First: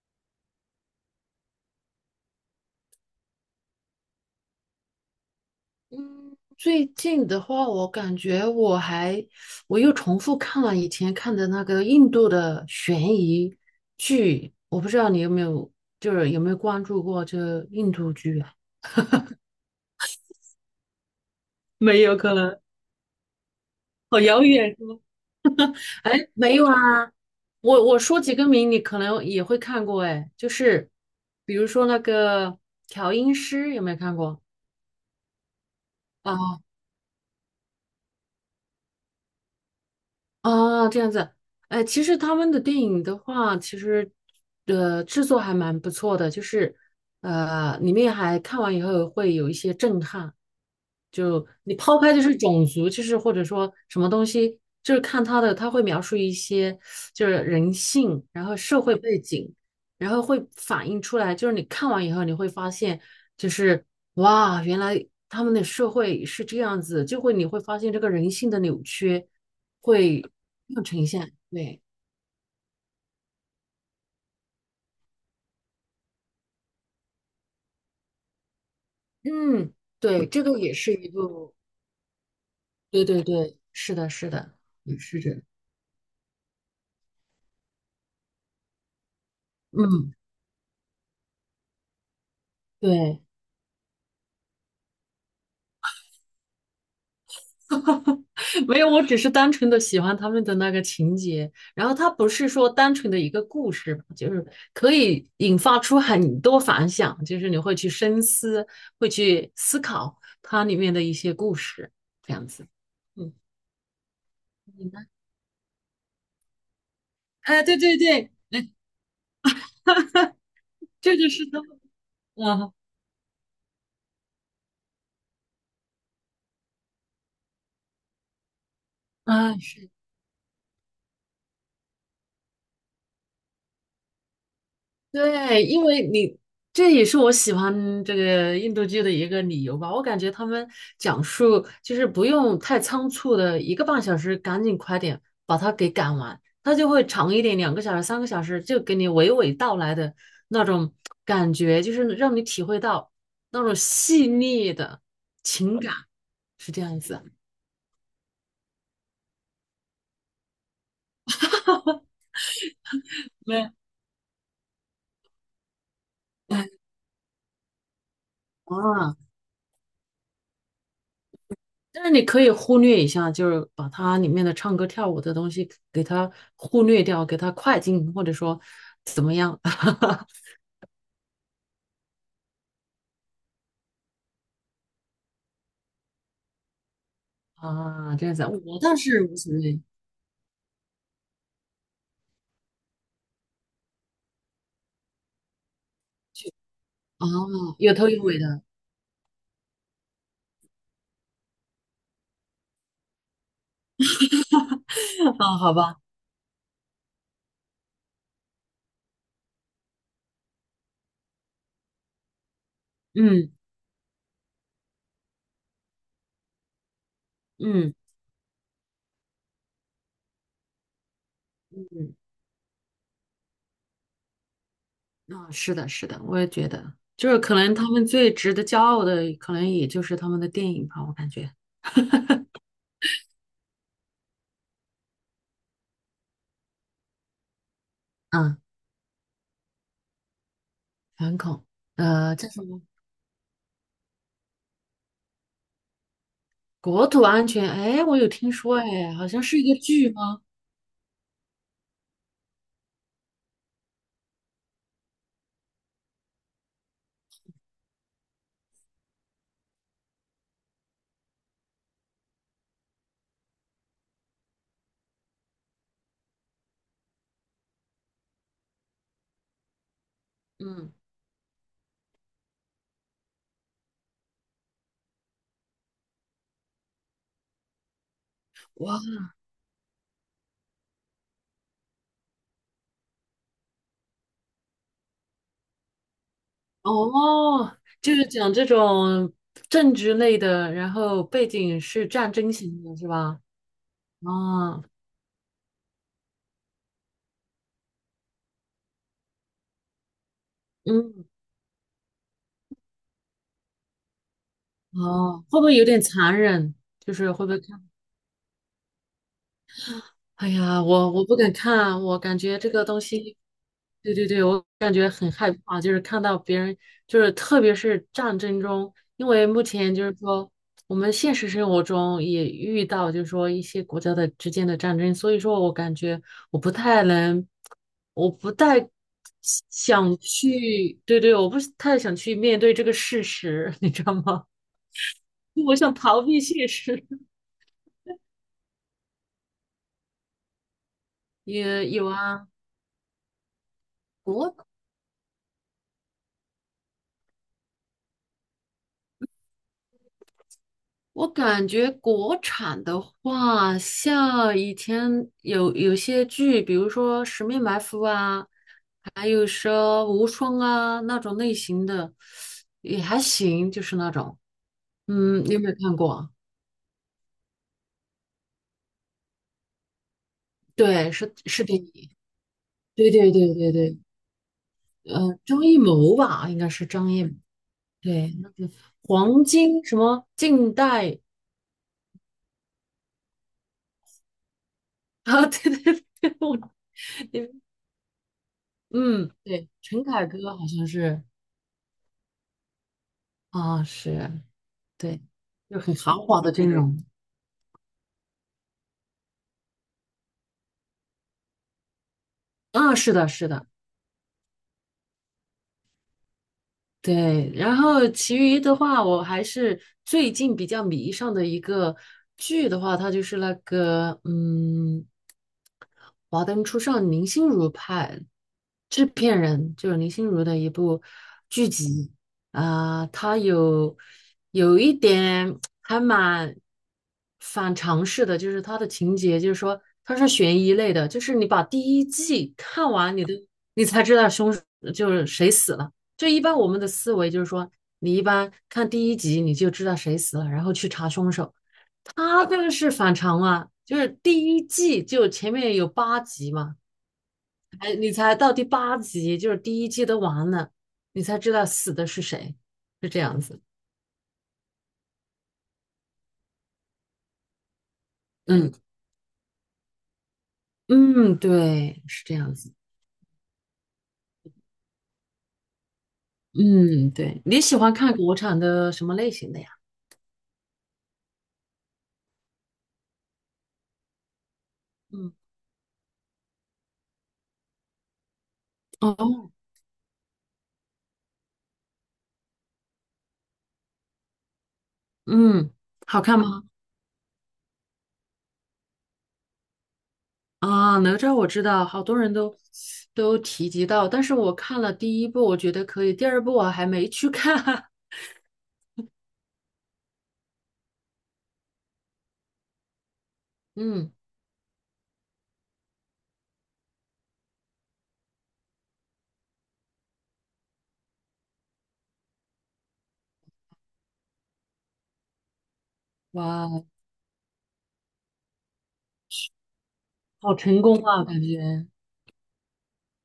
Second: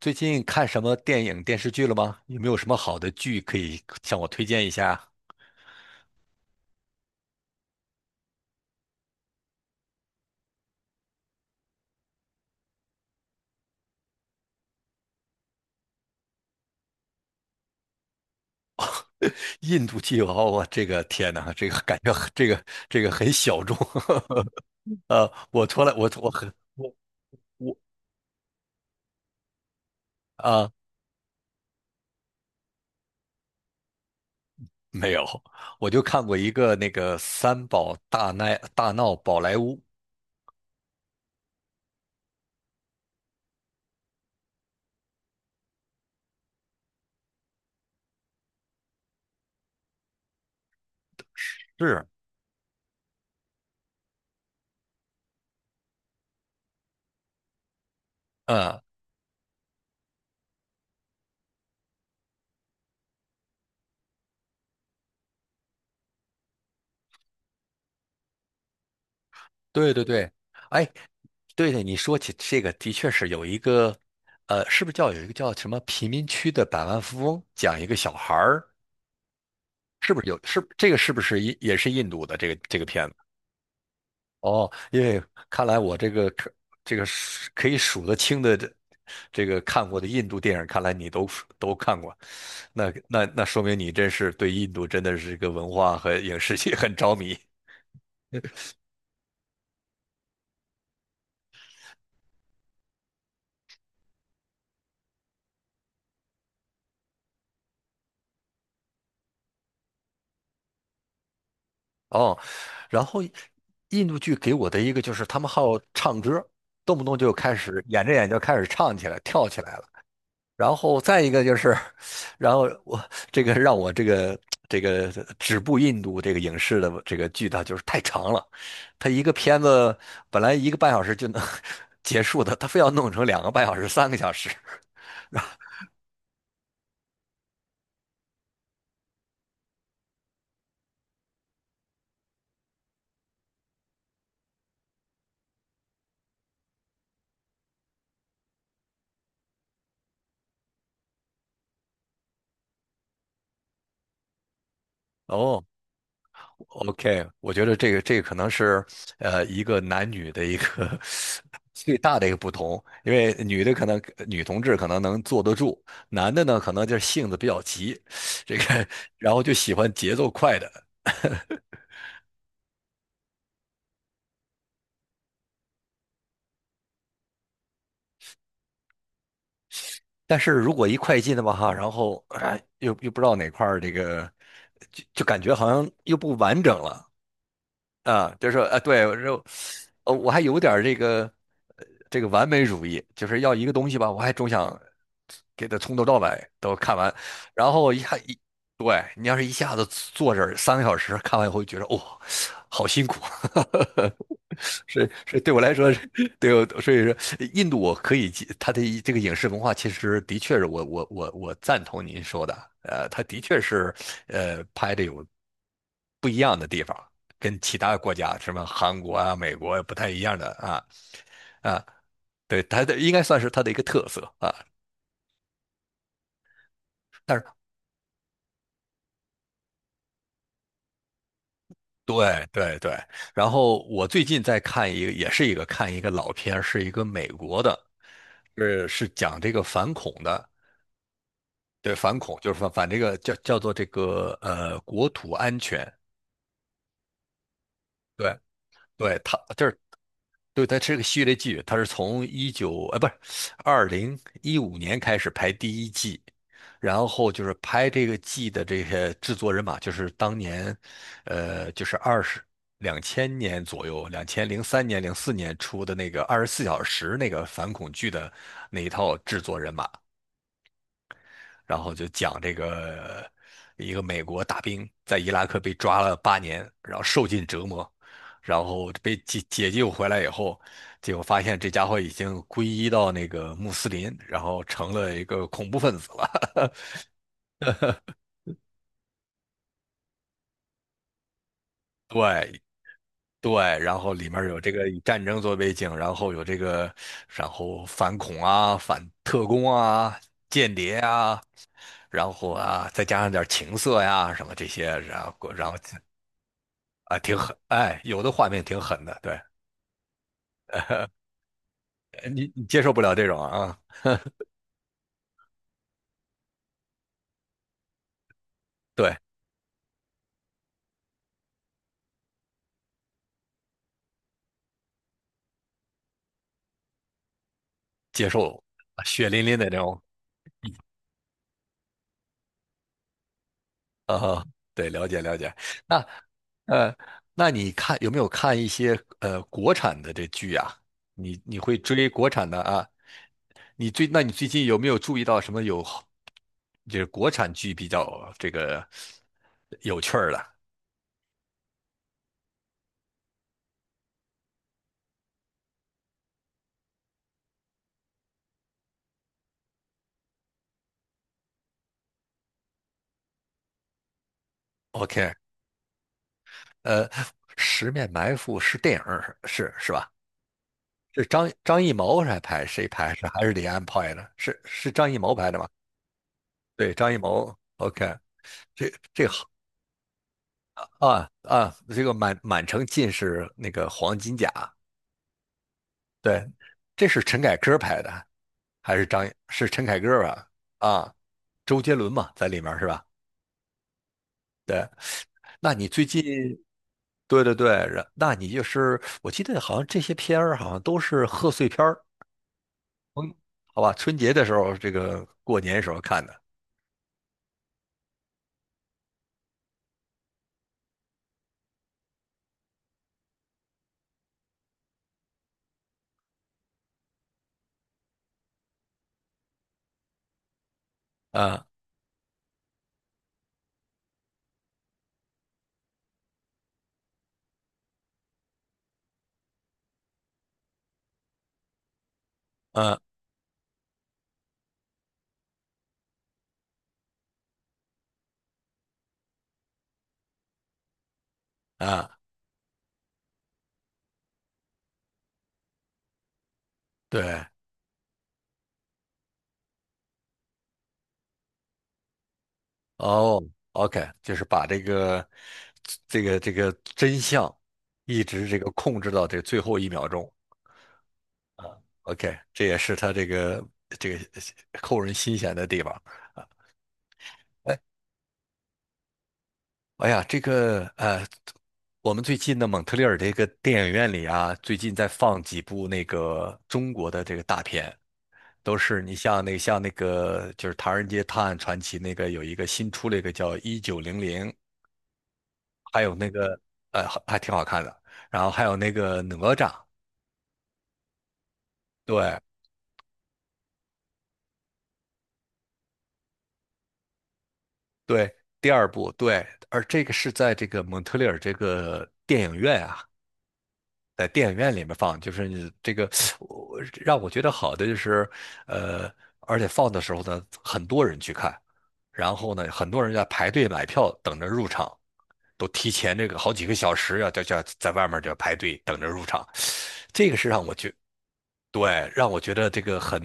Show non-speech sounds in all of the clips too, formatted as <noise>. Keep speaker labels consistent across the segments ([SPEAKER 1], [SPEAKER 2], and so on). [SPEAKER 1] 最近看什么电影、电视剧了吗？有没有什么好的剧可以向我推荐一下？
[SPEAKER 2] 嗯，最近的话，我感觉我又重复看了以前看的那个印度的悬疑剧。我不知道你有没有，就是有没有关注过这个印度剧啊？
[SPEAKER 1] <laughs> 印度剧，哦，我这个天哪，这个感
[SPEAKER 2] 没
[SPEAKER 1] 觉
[SPEAKER 2] 有
[SPEAKER 1] 很，
[SPEAKER 2] 可
[SPEAKER 1] 这
[SPEAKER 2] 能，
[SPEAKER 1] 个这个很小众。
[SPEAKER 2] 好遥远是吗？
[SPEAKER 1] <laughs> 我从来我
[SPEAKER 2] 哎，
[SPEAKER 1] 我很
[SPEAKER 2] 没有
[SPEAKER 1] 我
[SPEAKER 2] 啊，
[SPEAKER 1] 我
[SPEAKER 2] 我说几个名，你可能也会看过。哎，就
[SPEAKER 1] 啊、
[SPEAKER 2] 是比如说那个调音师，有没有看过？
[SPEAKER 1] 没有，我就看过一
[SPEAKER 2] 啊？
[SPEAKER 1] 个那个《三宝大奈大闹宝莱坞》。
[SPEAKER 2] 哦，这样子。哎，其实他们的电影的话，其实制作还蛮不错的，就是里面还看完以后会有一些震撼。就你抛
[SPEAKER 1] 是，
[SPEAKER 2] 开就是种族，就是或者说什么东西，就是看他的，他会描述一些就是人性，然后
[SPEAKER 1] 嗯，
[SPEAKER 2] 社会背景，然后会反映出来。就是你看完以后你会发现，就是哇，原来他们的社会是这样子，就会你会发现这个人性的扭曲。
[SPEAKER 1] 对对
[SPEAKER 2] 会
[SPEAKER 1] 对，
[SPEAKER 2] 更
[SPEAKER 1] 哎，
[SPEAKER 2] 呈现。
[SPEAKER 1] 对
[SPEAKER 2] 对。
[SPEAKER 1] 对，你说起这个，的确是有一个。是不是叫有一个叫什么贫民区的百万富翁，讲一个小孩儿，
[SPEAKER 2] 嗯，
[SPEAKER 1] 是不是
[SPEAKER 2] 对，
[SPEAKER 1] 有？
[SPEAKER 2] 这个
[SPEAKER 1] 是
[SPEAKER 2] 也
[SPEAKER 1] 这
[SPEAKER 2] 是
[SPEAKER 1] 个
[SPEAKER 2] 一
[SPEAKER 1] 是不是
[SPEAKER 2] 部。
[SPEAKER 1] 也是印度的这个
[SPEAKER 2] 对
[SPEAKER 1] 片子？
[SPEAKER 2] 对对，是的，是的，
[SPEAKER 1] 哦，
[SPEAKER 2] 也
[SPEAKER 1] 因
[SPEAKER 2] 是
[SPEAKER 1] 为
[SPEAKER 2] 这样。
[SPEAKER 1] 看来我这个可这个数可以数得清的这个看过的
[SPEAKER 2] 嗯，
[SPEAKER 1] 印度电影，看来你都看过。那
[SPEAKER 2] 对。
[SPEAKER 1] 那那说明你真是对印度真的是一个文化和影视界很着迷。
[SPEAKER 2] <laughs> 没有，我只是单纯的喜欢他们的那个情节，然后它不是说单纯的一个故事吧，就是可以引发出很多反响，就是你会去深思，会去思考它里面的一些故事，这
[SPEAKER 1] 哦，
[SPEAKER 2] 样子。
[SPEAKER 1] 然后
[SPEAKER 2] 嗯，
[SPEAKER 1] 印度剧给我的
[SPEAKER 2] 你
[SPEAKER 1] 一个
[SPEAKER 2] 呢？
[SPEAKER 1] 就是他们好唱歌，动不动就开
[SPEAKER 2] 哎，对
[SPEAKER 1] 始
[SPEAKER 2] 对
[SPEAKER 1] 演着演
[SPEAKER 2] 对，
[SPEAKER 1] 着就开始唱起来、跳起来了。然后
[SPEAKER 2] 这
[SPEAKER 1] 再
[SPEAKER 2] 就
[SPEAKER 1] 一个
[SPEAKER 2] 是
[SPEAKER 1] 就
[SPEAKER 2] 他
[SPEAKER 1] 是，
[SPEAKER 2] 们。
[SPEAKER 1] 然后
[SPEAKER 2] 啊
[SPEAKER 1] 我这个让我这个这个止步印度这个影视的这个剧，它就是太长了，它一个
[SPEAKER 2] 啊，
[SPEAKER 1] 片
[SPEAKER 2] 是。
[SPEAKER 1] 子本来1个半小时就能 <laughs> 结束的，他非要弄成2个半小时、三个小时。<laughs>
[SPEAKER 2] 对，因为你这也是我喜欢这个印度剧的一个理由吧。我感觉他们讲述就是不用太仓促的，一个半小时赶紧快点把它给赶完，它就会长一点，两个小时、三个小时，就给你娓娓道来的那种感觉，就是让你体会到那种细腻的
[SPEAKER 1] 哦
[SPEAKER 2] 情感，是这样子。
[SPEAKER 1] ，OK,我觉得这个可能是一个男女的一个 <laughs> 最大的一个不同。因为
[SPEAKER 2] 没
[SPEAKER 1] 女同志可能能坐得住，男的呢可
[SPEAKER 2] <laughs>
[SPEAKER 1] 能就是性子比较急，这个
[SPEAKER 2] 啊，
[SPEAKER 1] 然后就喜欢节奏快的。
[SPEAKER 2] 但是你可以忽略一下，就是把它里面的唱歌跳舞的东西给它忽略掉，给它快进，或者说怎么样。 <laughs>
[SPEAKER 1] 但是如果一快进的话，哈，然后哎，又不知道哪块儿这个，就感觉好像又不完整了。
[SPEAKER 2] 啊？这
[SPEAKER 1] 啊，
[SPEAKER 2] 样子，
[SPEAKER 1] 就是说，啊，
[SPEAKER 2] 我倒
[SPEAKER 1] 对，我
[SPEAKER 2] 是无
[SPEAKER 1] 说，
[SPEAKER 2] 所谓
[SPEAKER 1] 我还有点儿这个，这个完美主义，就是要一个东西吧，我还总想给它从头到尾都看完，
[SPEAKER 2] 啊，
[SPEAKER 1] 然后
[SPEAKER 2] 有
[SPEAKER 1] 一
[SPEAKER 2] 头
[SPEAKER 1] 下
[SPEAKER 2] 有尾
[SPEAKER 1] 一，
[SPEAKER 2] 的。
[SPEAKER 1] 对，你要是一下子坐这儿三个小时看完以后，觉得哦，好辛苦。<laughs> 所以所
[SPEAKER 2] <laughs>
[SPEAKER 1] 以对
[SPEAKER 2] 啊，
[SPEAKER 1] 我来
[SPEAKER 2] 好
[SPEAKER 1] 说，
[SPEAKER 2] 吧。
[SPEAKER 1] 所以说印度我可以接，它的这个影视文化其实的确是我赞同您说的。它的
[SPEAKER 2] 嗯
[SPEAKER 1] 确是拍的有不一样的地方。跟其他
[SPEAKER 2] 嗯
[SPEAKER 1] 的国家，什么韩国啊、美国啊不太一样的啊，啊，
[SPEAKER 2] 嗯，
[SPEAKER 1] 对，它的应该算是它的一个特色啊。
[SPEAKER 2] 啊，是的，是的，我也觉得，就
[SPEAKER 1] 但
[SPEAKER 2] 是
[SPEAKER 1] 是
[SPEAKER 2] 可能他们最值得骄傲的，可能也就是他们的电影吧，我感觉。
[SPEAKER 1] 对对对，然后我最近在看一个，看一个老片儿是一个美国的，
[SPEAKER 2] 嗯，
[SPEAKER 1] 是讲这个反恐的。
[SPEAKER 2] 反恐。
[SPEAKER 1] 对，反
[SPEAKER 2] 呃，
[SPEAKER 1] 恐
[SPEAKER 2] 叫
[SPEAKER 1] 就是
[SPEAKER 2] 什么？
[SPEAKER 1] 这个叫做这个国土安全。
[SPEAKER 2] 国土安全？哎，我有
[SPEAKER 1] 对
[SPEAKER 2] 听说，哎，
[SPEAKER 1] 对，
[SPEAKER 2] 好
[SPEAKER 1] 他
[SPEAKER 2] 像是
[SPEAKER 1] 就
[SPEAKER 2] 一
[SPEAKER 1] 是
[SPEAKER 2] 个剧吗？
[SPEAKER 1] 对，它是个系列剧，它是从一九，哎，不是，2015年开始拍第一季。然后就是拍这个季的这些制作人马，就是当年，就是2000年左右，2003年、04年出的那个24小时那个反恐剧的那一套制作人马。
[SPEAKER 2] 嗯。
[SPEAKER 1] 然后就讲这个一个美国大兵在伊拉克被抓了8年，然后受尽折磨，然后
[SPEAKER 2] 哇。
[SPEAKER 1] 被解救回来以后，结果发现这家伙已经皈依到那个穆斯林，然后成了一个恐怖分子了。
[SPEAKER 2] 哦，就是讲这种政治类的，然后背景是
[SPEAKER 1] <laughs>
[SPEAKER 2] 战争
[SPEAKER 1] 对
[SPEAKER 2] 型的，是吧？
[SPEAKER 1] 对，然后里面有这
[SPEAKER 2] 啊。
[SPEAKER 1] 个以战争做背景，然后有这个，然后反恐啊、反特工啊、间谍
[SPEAKER 2] 嗯。
[SPEAKER 1] 啊，然后啊，再加上点情色呀、什么这些，然
[SPEAKER 2] 哦，
[SPEAKER 1] 后
[SPEAKER 2] 会不
[SPEAKER 1] 然
[SPEAKER 2] 会
[SPEAKER 1] 后
[SPEAKER 2] 有点残忍？就
[SPEAKER 1] 啊
[SPEAKER 2] 是
[SPEAKER 1] 挺
[SPEAKER 2] 会不
[SPEAKER 1] 狠，
[SPEAKER 2] 会看？
[SPEAKER 1] 哎，有的画面挺狠的，对。
[SPEAKER 2] 哎呀，我
[SPEAKER 1] <laughs>
[SPEAKER 2] 不敢看，我感
[SPEAKER 1] 你
[SPEAKER 2] 觉
[SPEAKER 1] 你
[SPEAKER 2] 这
[SPEAKER 1] 接
[SPEAKER 2] 个
[SPEAKER 1] 受不
[SPEAKER 2] 东
[SPEAKER 1] 了这
[SPEAKER 2] 西。
[SPEAKER 1] 种啊，
[SPEAKER 2] 对对对，我感觉很害怕，就是看到别人，就是特别是战争中，
[SPEAKER 1] 对，
[SPEAKER 2] 因为目前就是说我们现实生活中也遇到，就是说一些国家的之间的战争，所以说我感觉我不太能，
[SPEAKER 1] 接
[SPEAKER 2] 我不
[SPEAKER 1] 受
[SPEAKER 2] 太
[SPEAKER 1] 啊血淋淋的这种
[SPEAKER 2] 想去。对对，我不是太想去面对这个事实，你知道
[SPEAKER 1] 啊。
[SPEAKER 2] 吗？
[SPEAKER 1] 对，了解了解。
[SPEAKER 2] <laughs> 我想
[SPEAKER 1] 那
[SPEAKER 2] 逃避现
[SPEAKER 1] 呃，
[SPEAKER 2] 实。
[SPEAKER 1] 你看有没有看一些国产的这剧啊？你
[SPEAKER 2] <laughs>
[SPEAKER 1] 你会
[SPEAKER 2] 也有
[SPEAKER 1] 追国
[SPEAKER 2] 啊。
[SPEAKER 1] 产的啊？你最
[SPEAKER 2] 国。
[SPEAKER 1] 近有没有注意到什么有就是国产剧比较这个有趣儿的
[SPEAKER 2] 我感觉国产的话，像以前有些剧，比如说《十面埋伏》啊，还有说《无双》啊那种类型的，也还行，就是那种。
[SPEAKER 1] ？OK,
[SPEAKER 2] 嗯，你有没有看过？
[SPEAKER 1] 呃，《十面埋伏》是电影儿，是吧？
[SPEAKER 2] 对，
[SPEAKER 1] 是
[SPEAKER 2] 是是电
[SPEAKER 1] 张艺
[SPEAKER 2] 影。
[SPEAKER 1] 谋来拍，谁
[SPEAKER 2] 对
[SPEAKER 1] 拍？是
[SPEAKER 2] 对
[SPEAKER 1] 还是
[SPEAKER 2] 对
[SPEAKER 1] 李
[SPEAKER 2] 对
[SPEAKER 1] 安
[SPEAKER 2] 对，
[SPEAKER 1] 拍的？是张艺谋
[SPEAKER 2] 呃，
[SPEAKER 1] 拍的
[SPEAKER 2] 张
[SPEAKER 1] 吗？
[SPEAKER 2] 艺谋吧，应该是
[SPEAKER 1] 对，
[SPEAKER 2] 张
[SPEAKER 1] 张艺
[SPEAKER 2] 艺谋。
[SPEAKER 1] 谋。OK,
[SPEAKER 2] 对，那个
[SPEAKER 1] 这这
[SPEAKER 2] 黄金什么近
[SPEAKER 1] 好
[SPEAKER 2] 代
[SPEAKER 1] 啊，这个满城尽是那个黄金甲。
[SPEAKER 2] 啊，<laughs> 对对对，
[SPEAKER 1] 对，
[SPEAKER 2] 我。
[SPEAKER 1] 这是陈凯歌拍的，还是张？
[SPEAKER 2] 嗯，
[SPEAKER 1] 是
[SPEAKER 2] 对，
[SPEAKER 1] 陈凯
[SPEAKER 2] 陈
[SPEAKER 1] 歌
[SPEAKER 2] 凯
[SPEAKER 1] 吧？
[SPEAKER 2] 歌好像
[SPEAKER 1] 啊，
[SPEAKER 2] 是。
[SPEAKER 1] 周杰伦嘛，在里面是吧？
[SPEAKER 2] 啊，是。
[SPEAKER 1] 对，
[SPEAKER 2] 对，
[SPEAKER 1] 那
[SPEAKER 2] 就
[SPEAKER 1] 你
[SPEAKER 2] 很
[SPEAKER 1] 最
[SPEAKER 2] 豪
[SPEAKER 1] 近
[SPEAKER 2] 华的这种。
[SPEAKER 1] 对对对，那你就是我记得好像这些片儿好像都是贺岁片儿。
[SPEAKER 2] 嗯，啊是的，
[SPEAKER 1] 嗯，
[SPEAKER 2] 是的。
[SPEAKER 1] 好吧，春节的时候，这个过年时候看的，
[SPEAKER 2] 对。然后其余的话，我还是最近比较迷上的一个剧的话，它就是那个嗯，《华灯初上》林心如拍，制片人就是林心如的一部
[SPEAKER 1] 啊
[SPEAKER 2] 剧集。啊，它有有一点还蛮反常识的，就是它的情节，就是说它是悬疑类的，就是你把第一季看
[SPEAKER 1] 啊
[SPEAKER 2] 完。你才知道凶手就是谁死了。就一般我们的思维就是说，你一般看第一集你就知道谁死了，然后去查凶手。
[SPEAKER 1] 啊。
[SPEAKER 2] 他这个是反常啊，就是第一季就前面有八集嘛。
[SPEAKER 1] 对，
[SPEAKER 2] 哎，你才到第八集，就是第一季都完了，你才知道死的是谁，是这
[SPEAKER 1] 哦
[SPEAKER 2] 样子。
[SPEAKER 1] ，OK,就是把这个这个真相一直这个
[SPEAKER 2] 嗯
[SPEAKER 1] 控制到这最后一秒钟
[SPEAKER 2] 嗯，对，是这
[SPEAKER 1] ，OK,
[SPEAKER 2] 样
[SPEAKER 1] 这
[SPEAKER 2] 子。
[SPEAKER 1] 也是他这个扣人心弦的地方。
[SPEAKER 2] 嗯，对，你喜欢看国产的什么类型的呀？
[SPEAKER 1] 哎呀，这个我们最近的蒙特利尔这个电影院里啊，最近在
[SPEAKER 2] 嗯。
[SPEAKER 1] 放几部那个中国的这个大片，都是你像
[SPEAKER 2] 哦。
[SPEAKER 1] 那像那个就是《唐人街探案传奇》，那个有一个新出了一个叫《1900》。
[SPEAKER 2] 嗯，
[SPEAKER 1] 还有
[SPEAKER 2] 好
[SPEAKER 1] 那
[SPEAKER 2] 看
[SPEAKER 1] 个
[SPEAKER 2] 吗？
[SPEAKER 1] 还挺好看的。然后还有那个哪吒，
[SPEAKER 2] 啊，哪吒我知道，好多人
[SPEAKER 1] 对
[SPEAKER 2] 都都提及到，但是我看了第一部，我觉得可以，第二部我还没去看。<laughs>
[SPEAKER 1] 对，第二部对，而这个是在这个蒙特利尔这个电影院啊，
[SPEAKER 2] 嗯。
[SPEAKER 1] 在电影院里面放，就是你这个我让我觉得好的就是，呃，而且放的时候呢，很多人去看，然后呢，很多人在排队买票等着入场。都提前这个好几个
[SPEAKER 2] 哇，
[SPEAKER 1] 小时要在外面就排队等着入场，这个是
[SPEAKER 2] 好
[SPEAKER 1] 让我
[SPEAKER 2] 成
[SPEAKER 1] 觉，
[SPEAKER 2] 功啊，感觉
[SPEAKER 1] 对，让我觉得这个很，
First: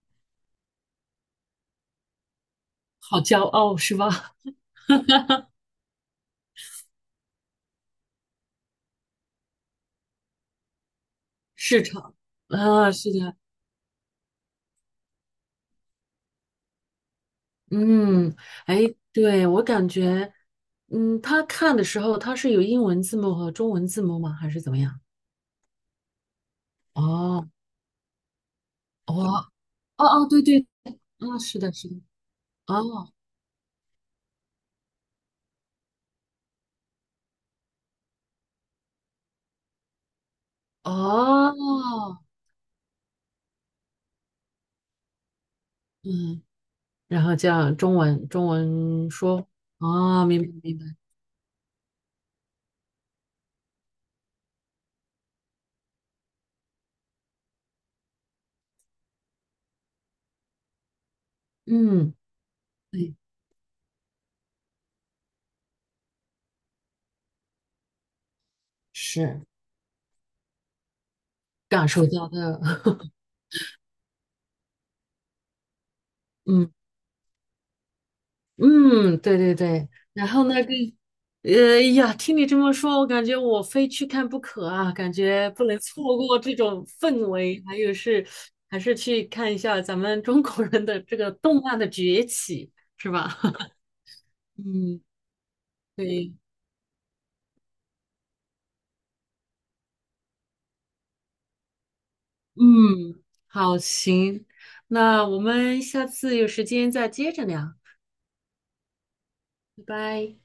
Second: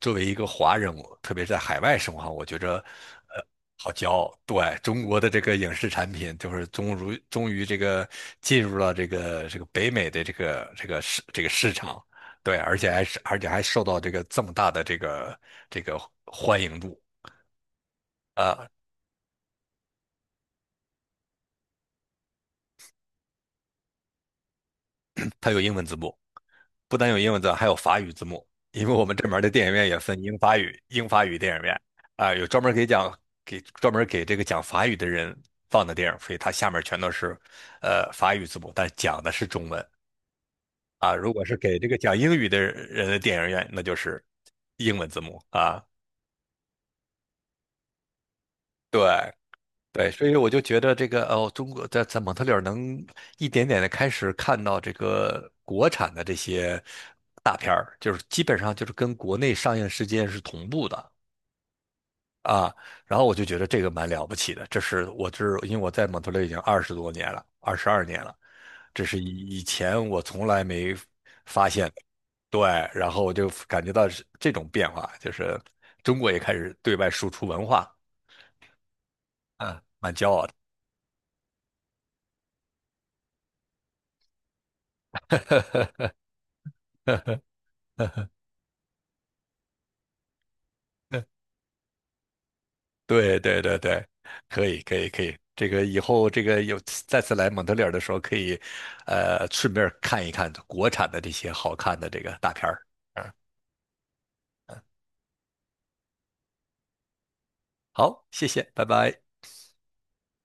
[SPEAKER 1] 作为一个华人，我特别是在海外生活，我觉着
[SPEAKER 2] 好骄
[SPEAKER 1] 呃
[SPEAKER 2] 傲
[SPEAKER 1] 好
[SPEAKER 2] 是
[SPEAKER 1] 骄傲。
[SPEAKER 2] 吧？<laughs>
[SPEAKER 1] 对，中国的这个影视产品，就是终于这个进入了这个北美的这个这个市
[SPEAKER 2] 市
[SPEAKER 1] 场。
[SPEAKER 2] 场。
[SPEAKER 1] 对，
[SPEAKER 2] 啊，是
[SPEAKER 1] 而
[SPEAKER 2] 的。
[SPEAKER 1] 且还受到这个这么大的这个这个欢迎度
[SPEAKER 2] 嗯。
[SPEAKER 1] 啊。
[SPEAKER 2] 哎，对，我感觉。嗯，他看的时候他是有英文字幕和中文字幕吗？还是怎么样？
[SPEAKER 1] 它有英文字幕，不单有英文
[SPEAKER 2] 哦。
[SPEAKER 1] 字，还有法语字幕，因为我
[SPEAKER 2] 哦。
[SPEAKER 1] 们这门儿的电影院也
[SPEAKER 2] 哦
[SPEAKER 1] 分
[SPEAKER 2] 哦，
[SPEAKER 1] 英
[SPEAKER 2] 对
[SPEAKER 1] 法
[SPEAKER 2] 对。
[SPEAKER 1] 语，
[SPEAKER 2] 啊，
[SPEAKER 1] 电
[SPEAKER 2] 是
[SPEAKER 1] 影
[SPEAKER 2] 的，
[SPEAKER 1] 院
[SPEAKER 2] 是的。
[SPEAKER 1] 啊，有专门儿给
[SPEAKER 2] 哦。
[SPEAKER 1] 讲给专门儿给这个讲法语的人放的电影，所以它下面全都是法语字幕，但讲的是中文啊。如果是给这个讲
[SPEAKER 2] 哦。
[SPEAKER 1] 英语的人的电影院，那就是英文字幕啊。
[SPEAKER 2] 嗯。然后叫中文中文
[SPEAKER 1] 对，
[SPEAKER 2] 说。
[SPEAKER 1] 对，
[SPEAKER 2] 啊，
[SPEAKER 1] 所以
[SPEAKER 2] 明白
[SPEAKER 1] 我就
[SPEAKER 2] 明
[SPEAKER 1] 觉
[SPEAKER 2] 白。
[SPEAKER 1] 得这个哦，中国在蒙特利尔能一点点的开始看到这个国产的这些大片儿，就是基本上就是跟国内上映时间是同步的
[SPEAKER 2] 嗯，
[SPEAKER 1] 啊。
[SPEAKER 2] 对，
[SPEAKER 1] 然后我就觉得这个蛮了不起的，这是因为我在蒙特利尔已经20多年了，22年了，这是
[SPEAKER 2] 是
[SPEAKER 1] 以前我从来没发现
[SPEAKER 2] 感
[SPEAKER 1] 的。
[SPEAKER 2] 受到的。
[SPEAKER 1] 对，然
[SPEAKER 2] <laughs>
[SPEAKER 1] 后我就感觉到是这种变化，就是中国也开
[SPEAKER 2] 嗯
[SPEAKER 1] 始对外输出文化，
[SPEAKER 2] 嗯，对对
[SPEAKER 1] 嗯，
[SPEAKER 2] 对。
[SPEAKER 1] 蛮
[SPEAKER 2] 然
[SPEAKER 1] 骄
[SPEAKER 2] 后
[SPEAKER 1] 傲的。
[SPEAKER 2] 那个，呃呀，听你这么说，我感觉我非去看不可啊，感觉不能错过这种氛围，还有是还是去看一下咱们中国人的这
[SPEAKER 1] <laughs>
[SPEAKER 2] 个动漫的崛起，是吧？
[SPEAKER 1] 对对
[SPEAKER 2] <laughs>
[SPEAKER 1] 对对，可以可
[SPEAKER 2] 嗯，
[SPEAKER 1] 以可以，这个以后
[SPEAKER 2] 对。
[SPEAKER 1] 这个有再次来蒙特利尔的时候，可以，顺便看一看国产的这些好看的这个大片儿。
[SPEAKER 2] 嗯，
[SPEAKER 1] 嗯，
[SPEAKER 2] 好，行，那我们下次有时间再接着聊。
[SPEAKER 1] 好，谢谢，拜拜。
[SPEAKER 2] 拜拜。